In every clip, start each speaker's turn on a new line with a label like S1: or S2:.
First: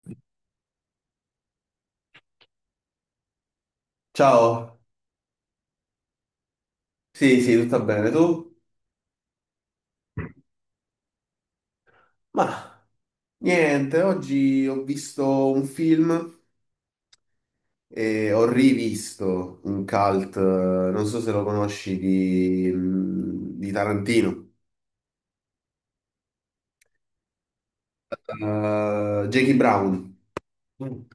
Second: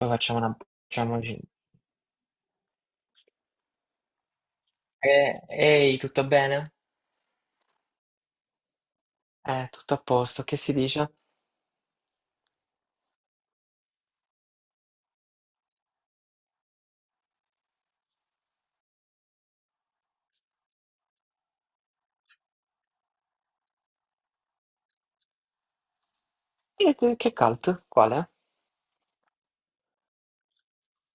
S1: Poi facciamo una... facciamoci...
S2: Ciao,
S1: Ehi, tutto bene?
S2: sì, sì, tutto bene, tu?
S1: Tutto a posto, che si dice?
S2: Ma Niente, oggi ho visto un film e ho rivisto un cult, non so se lo conosci, di Tarantino.
S1: Che cult? Quale?
S2: Jackie Brown. Mm.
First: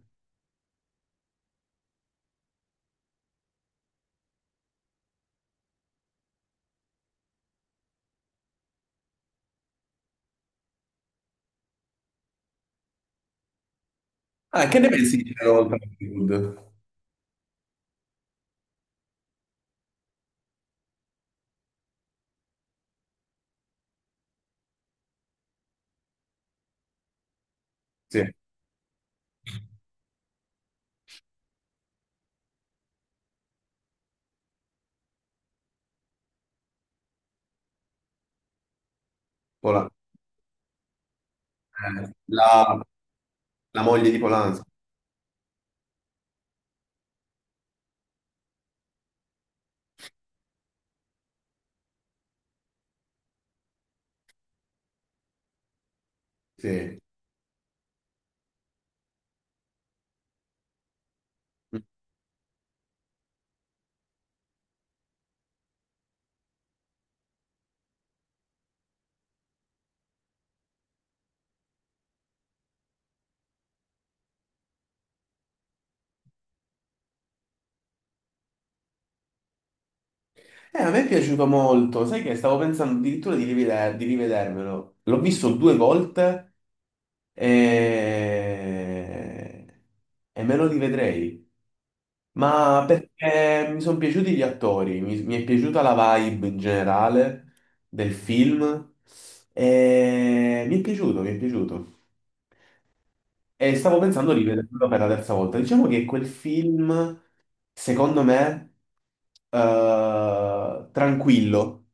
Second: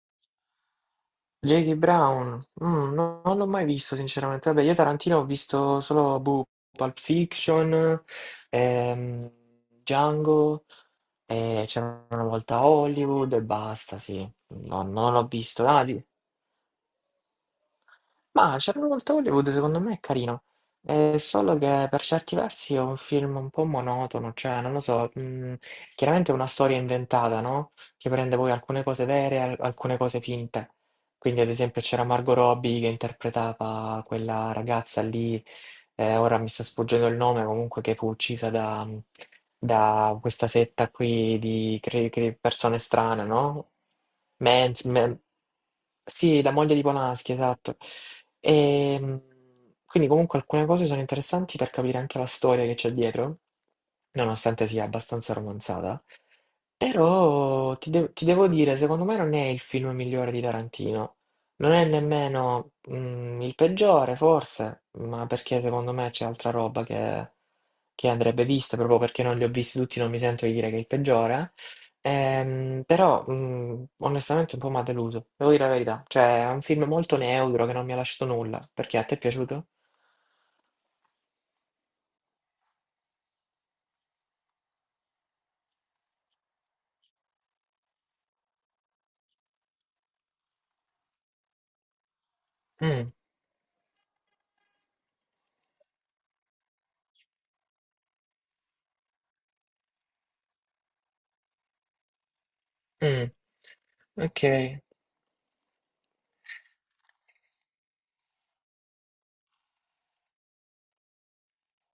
S1: Jackie Brown? Non l'ho mai visto, sinceramente. Vabbè, io Tarantino ho visto solo boh, Pulp Fiction, ehm, Django, c'era una volta Hollywood e basta, sì.
S2: Ah, che
S1: No,
S2: ne Eh pensi?
S1: non l'ho
S2: Sì, c'era
S1: visto.
S2: Volta
S1: Ah.
S2: Hollywood.
S1: Ma Charlotte Hollywood secondo me è carino, è solo che per certi versi è un film un po' monotono, cioè non lo so, chiaramente è una storia inventata, no? Che
S2: Sì.
S1: prende poi alcune cose vere e alcune cose finte. Quindi ad esempio c'era Margot Robbie che interpretava quella ragazza lì, ora mi sta sfuggendo il nome, comunque che fu uccisa da,
S2: Pola-
S1: da questa setta qui di
S2: eh,
S1: persone
S2: la,
S1: strane, no?
S2: la moglie di Polanski,
S1: Mans, men- sì, la moglie di Polanski, esatto. E, quindi comunque alcune cose sono interessanti per capire anche la storia che c'è dietro, nonostante sia abbastanza romanzata.
S2: sì.
S1: Però ti devo dire, secondo me non è il film migliore di Tarantino, non è nemmeno, il peggiore forse, ma perché secondo me c'è altra roba che andrebbe vista, proprio perché non li ho visti tutti, non mi sento di dire che è il peggiore. Però, onestamente un po' m'ha deluso, devo dire la verità. Cioè è un film molto neutro che non mi ha lasciato nulla. Perché, a te è piaciuto?
S2: A me è piaciuto molto, sai che stavo pensando addirittura di rivedermelo. L'ho visto due volte e... e me lo rivedrei. Ma
S1: Mh,
S2: perché mi sono piaciuti gli attori, mi è piaciuta la vibe in generale del film e mi è piaciuto.
S1: mh,
S2: E stavo pensando di
S1: okay.
S2: rivederlo per la terza volta. Diciamo che quel film, secondo me, tranquillo.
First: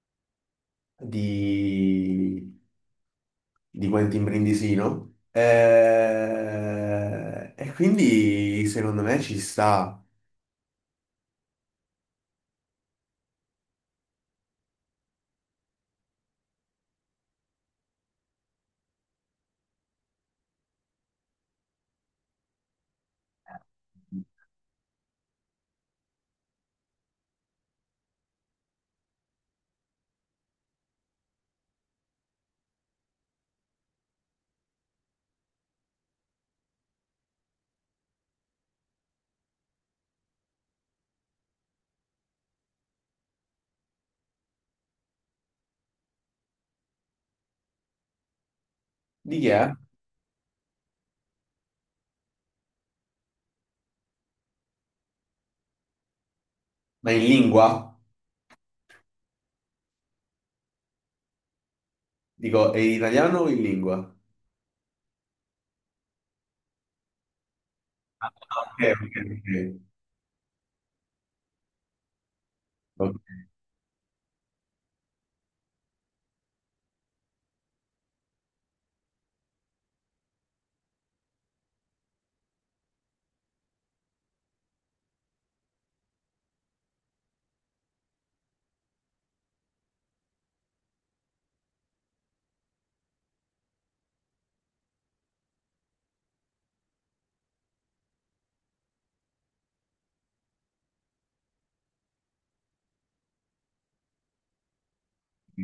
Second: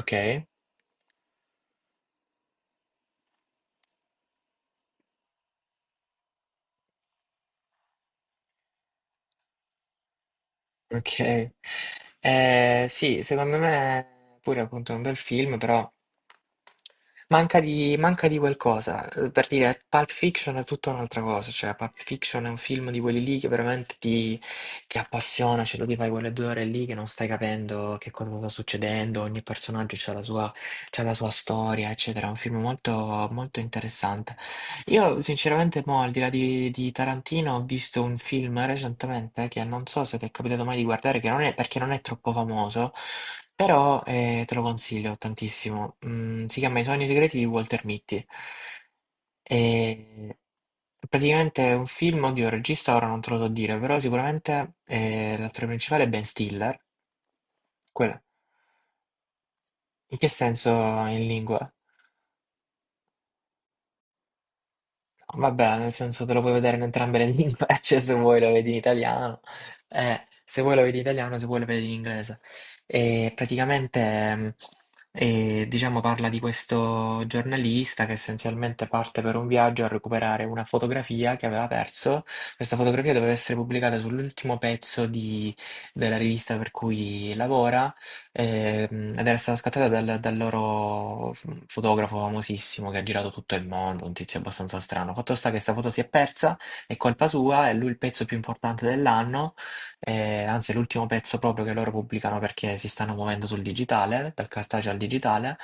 S1: Okay.
S2: di, di Quentin Brindisino. E quindi secondo me ci sta.
S1: Ok. Sì, secondo me pure appunto è un bel film, però manca di qualcosa. Per dire, Pulp Fiction è tutta un'altra cosa, cioè Pulp Fiction è un film di quelli lì che veramente ti appassiona, cioè tu ti fai quelle due ore lì che non stai capendo che cosa sta succedendo, ogni personaggio c'ha la sua storia, eccetera. È un film molto, molto interessante. Io sinceramente mo, al di là di Tarantino, ho visto un film recentemente che non so se ti è capitato mai di guardare, che non è, perché non è troppo famoso, però te lo consiglio tantissimo. Si chiama I sogni segreti di Walter Mitty.
S2: Di chi è?
S1: E praticamente è un film, oddio, il regista ora non te lo so dire, però sicuramente l'attore principale è Ben Stiller.
S2: Ma in lingua?
S1: Quello. In che senso in lingua?
S2: Dico, è in italiano o in lingua?
S1: Vabbè, nel senso te lo puoi vedere in entrambe le lingue, cioè se vuoi lo vedi in
S2: Ok,
S1: italiano,
S2: ok,
S1: se vuoi lo vedi in italiano, se vuoi lo vedi in inglese.
S2: ok, ok.
S1: E praticamente, diciamo, parla di questo giornalista che essenzialmente parte per un viaggio a recuperare una fotografia che aveva perso. Questa fotografia doveva essere pubblicata sull'ultimo pezzo della rivista per cui lavora. Ed era stata scattata dal, dal loro fotografo famosissimo che ha girato tutto il mondo, un tizio abbastanza strano. Fatto sta che sta foto si è persa, è colpa sua, è lui il pezzo più importante dell'anno, anzi è l'ultimo pezzo proprio che loro pubblicano perché si stanno muovendo sul digitale, dal cartaceo al digitale.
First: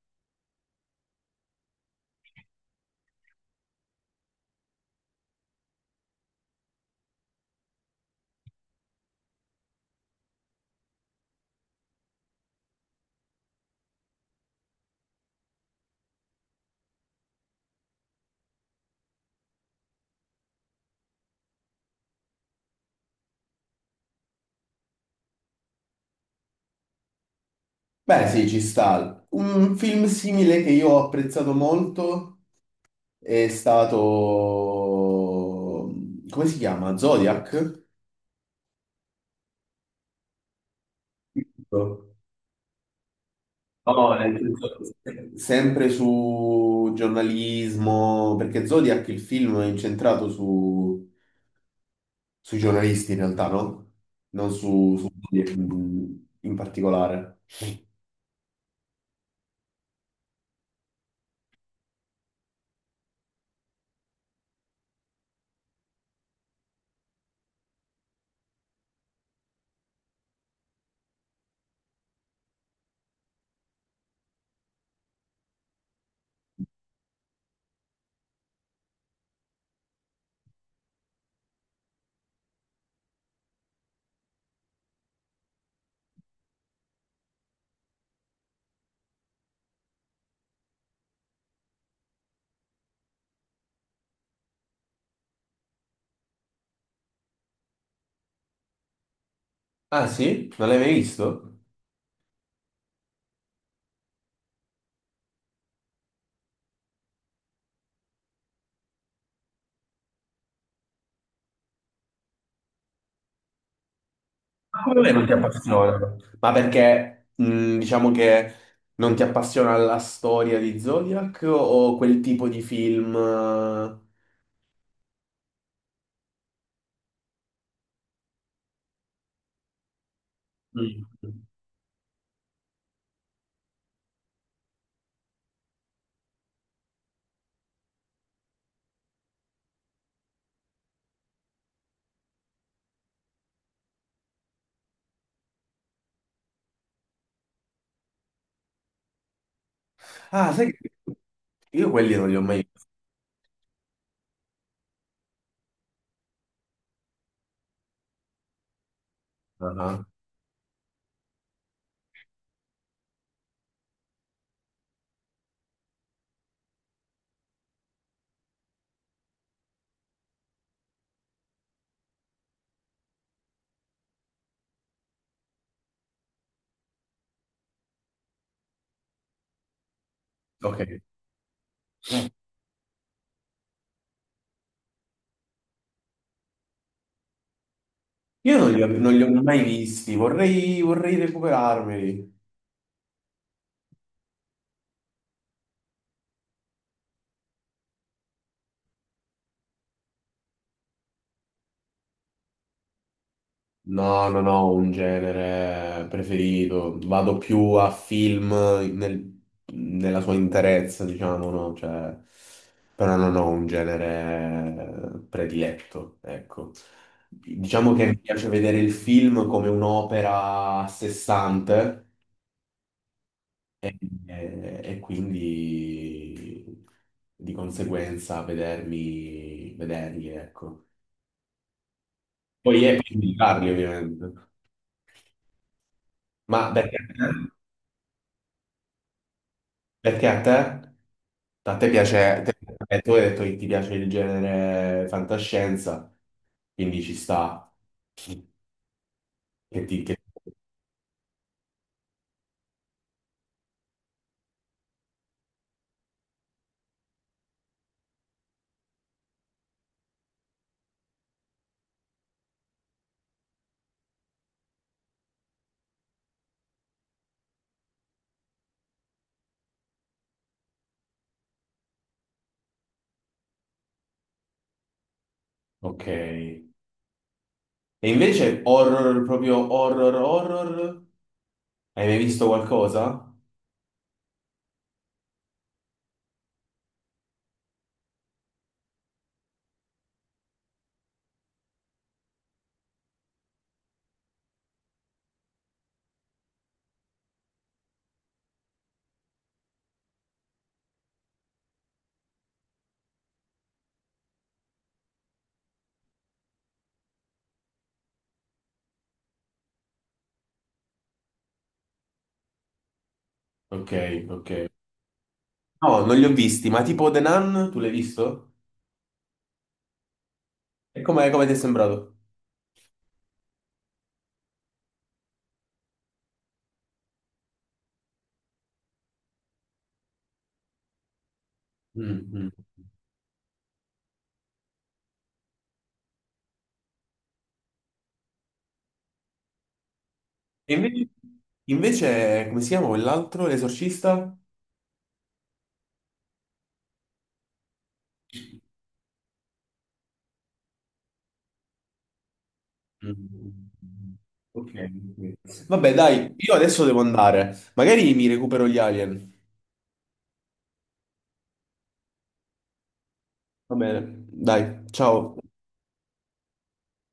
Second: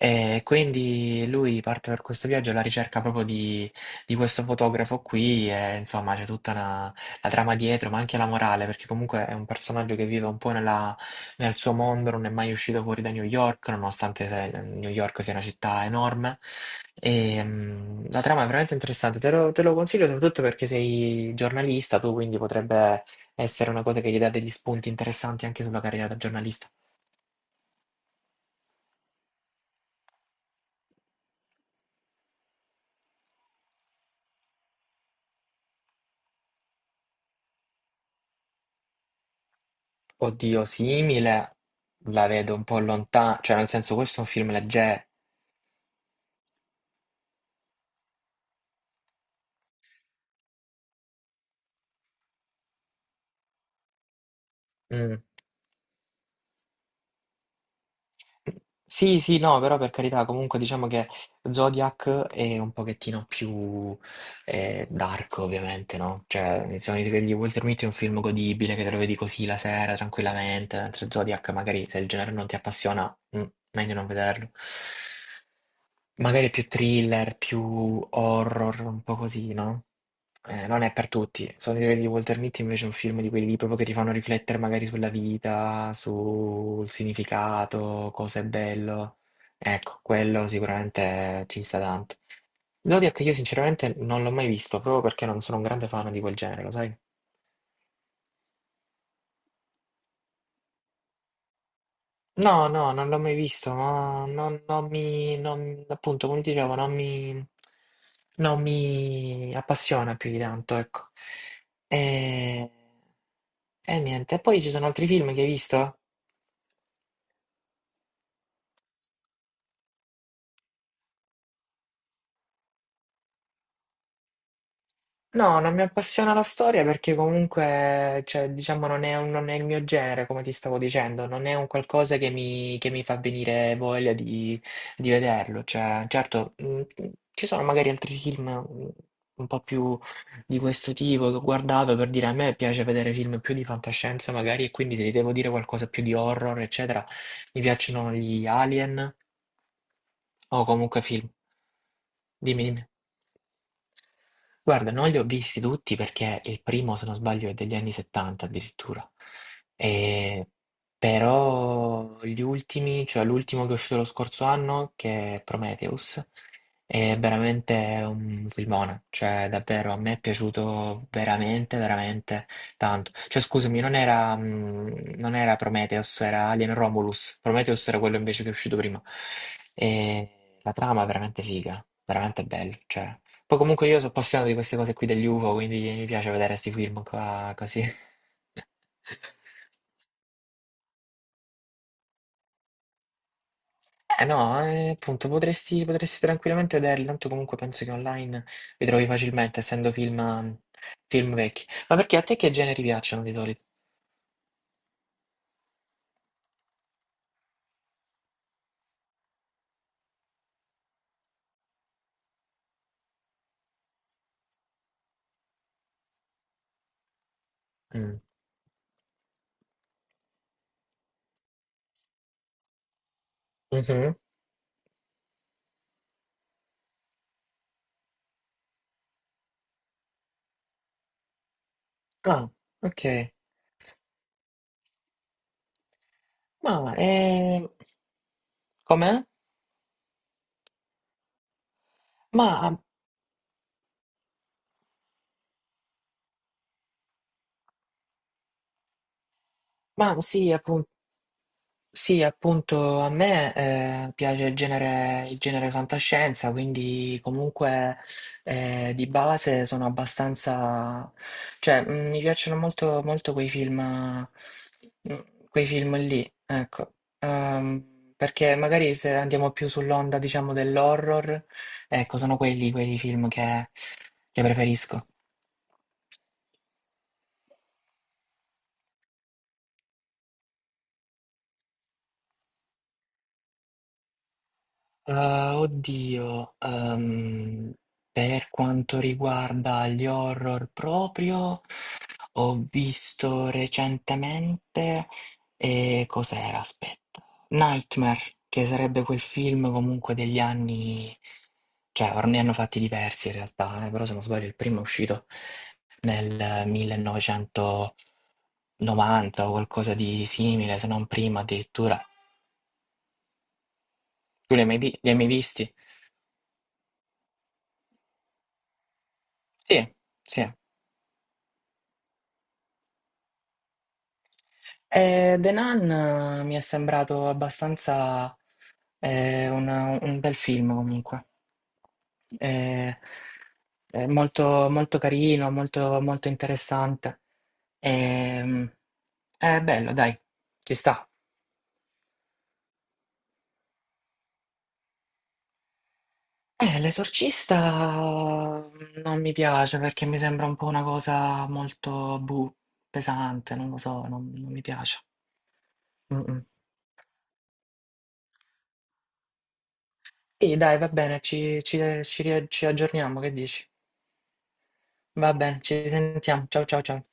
S1: E quindi lui parte per questo viaggio alla ricerca proprio di questo fotografo qui e insomma c'è tutta la trama dietro, ma anche la morale, perché comunque è un personaggio che vive un po' nel suo mondo, non è mai uscito fuori da New York, nonostante New York sia una città enorme. La trama è veramente interessante, te lo consiglio soprattutto perché sei giornalista, tu quindi potrebbe essere una cosa che gli dà degli spunti interessanti anche sulla carriera da giornalista.
S2: Beh, sì, ci sta. Un film simile che io ho apprezzato molto è stato... Come si chiama? Zodiac?
S1: Oddio, simile la vedo un po' lontana, cioè nel
S2: No,
S1: senso
S2: no,
S1: questo è un
S2: nel
S1: film
S2: senso,
S1: leggero.
S2: sempre su giornalismo, perché Zodiac il film è incentrato sui giornalisti in realtà, no? Non su, Su
S1: Mm.
S2: Zodiac in particolare.
S1: Sì, sì, no, però per carità, comunque diciamo che Zodiac è un pochettino più dark, ovviamente, no? Cioè, i sogni di Walter Mitty è un film godibile che te lo vedi così la sera, tranquillamente, mentre Zodiac magari se il genere non ti appassiona, meglio non vederlo. Magari più thriller, più horror, un po' così, no? Non è per tutti. Sono i libri di Walter Mitty invece è un film di quelli lì proprio che ti fanno riflettere magari sulla vita, sul significato, cosa è bello. Ecco, quello sicuramente ci sta tanto. Zodiac io sinceramente non l'ho mai visto, proprio perché non sono un grande fan di quel genere, lo sai?
S2: Ah sì? Non l'hai mai visto?
S1: No, no, non l'ho mai visto, ma non, non mi, non- appunto, come ti dicevo, non mi appassiona più di tanto, ecco. E, e niente, e poi ci
S2: Ma
S1: sono
S2: come
S1: altri
S2: mai non ti
S1: film che hai visto?
S2: appassiona? Ma perché diciamo che non ti appassiona la storia di Zodiac o quel tipo di film, eh?
S1: No, non mi appassiona la storia perché comunque, cioè, diciamo, non è, non è il mio genere, come ti stavo
S2: Mm.
S1: dicendo, non è un qualcosa che mi fa venire voglia di vederlo. Cioè, certo, ci sono magari altri film un po' più di questo tipo che ho guardato per dire a me piace vedere film più di fantascienza magari e quindi ti devo dire qualcosa più di horror, eccetera. Mi piacciono gli Alien
S2: Ah,
S1: o
S2: sai che
S1: comunque film.
S2: io quelli non li ho
S1: Dimmi,
S2: mai visti.
S1: dimmi. Guarda, non li ho visti tutti perché il primo, se non sbaglio, è degli anni 70 addirittura.
S2: Ah,
S1: E- Però gli ultimi, cioè l'ultimo che è uscito lo scorso anno, che è Prometheus, è veramente un filmone. Cioè, davvero, a me è piaciuto veramente, veramente tanto. Cioè, scusami, non era, non era Prometheus, era Alien Romulus. Prometheus era quello invece che è uscito prima. E la
S2: ok.
S1: trama è veramente figa, veramente bella, cioè. Poi comunque io sono appassionato di queste cose qui degli UFO, quindi mi piace vedere questi film qua così.
S2: Io non li ho mai visti, vorrei recuperarmeli.
S1: Eh no, appunto, potresti, potresti tranquillamente vederli, tanto comunque penso che online li trovi facilmente, essendo film, film vecchi. Ma perché a te che generi piacciono di solito?
S2: No, non ho un genere preferito, vado più a nella sua interezza, diciamo, no? Cioè, però non ho un genere prediletto, ecco. Diciamo che mi, mm,
S1: Mm.
S2: piace vedere il film come un'opera a sé stante e,
S1: Mhm.
S2: e quindi di conseguenza vederli, ecco.
S1: Ah,
S2: Poi è per
S1: ok.
S2: indicarli, ovviamente. Ma
S1: Ma,
S2: perché, a te?
S1: com'è?
S2: Perché a te? A te piace, te-
S1: Ma,
S2: tu hai detto che ti piace il genere fantascienza, quindi ci sta. Che ti,
S1: ma
S2: che-
S1: sì, appunto. Sì, appunto, a me piace il genere fantascienza, quindi comunque di base sono abbastanza... cioè, mi piacciono molto, molto quei film, mm, quei film lì, ecco. Perché magari se andiamo più sull'onda, diciamo, dell'horror, ecco, sono quelli film che preferisco.
S2: Ok. E invece horror, proprio horror, horror? Hai mai visto qualcosa?
S1: Ah, oddio, per quanto riguarda gli horror proprio, ho visto recentemente, e cos'era? Aspetta, Nightmare, che sarebbe quel film comunque degli anni, cioè ne hanno fatti diversi in realtà, però se non sbaglio il primo è uscito nel 1990 o qualcosa di simile, se non prima addirittura.
S2: Ok, ok.
S1: Tu li hai mai visti?
S2: No, non li ho visti, ma tipo The Nun, tu l'hai visto?
S1: Sì, sì.
S2: E com'è, come ti è sembrato?
S1: The Nun mi è sembrato abbastanza eh, un, un bel film comunque.
S2: Mm, mm.
S1: Eh, è molto, molto carino, molto, molto interessante. Ehm, è bello, dai,
S2: E
S1: ci sta.
S2: invece, invece, come si chiama quell'altro? L'esorcista?
S1: L'esorcista non mi piace perché mi sembra un po' una cosa molto buh, pesante,
S2: Mm.
S1: non lo so, non, non mi
S2: Ok,
S1: piace.
S2: ok. Vabbè,
S1: Mm,
S2: dai,
S1: mm.
S2: io adesso devo andare. Magari mi recupero gli alien.
S1: Sì, dai, va bene, ci aggiorniamo, che dici?
S2: Va bene, dai, ciao.
S1: Va bene, ci sentiamo. Ciao ciao ciao.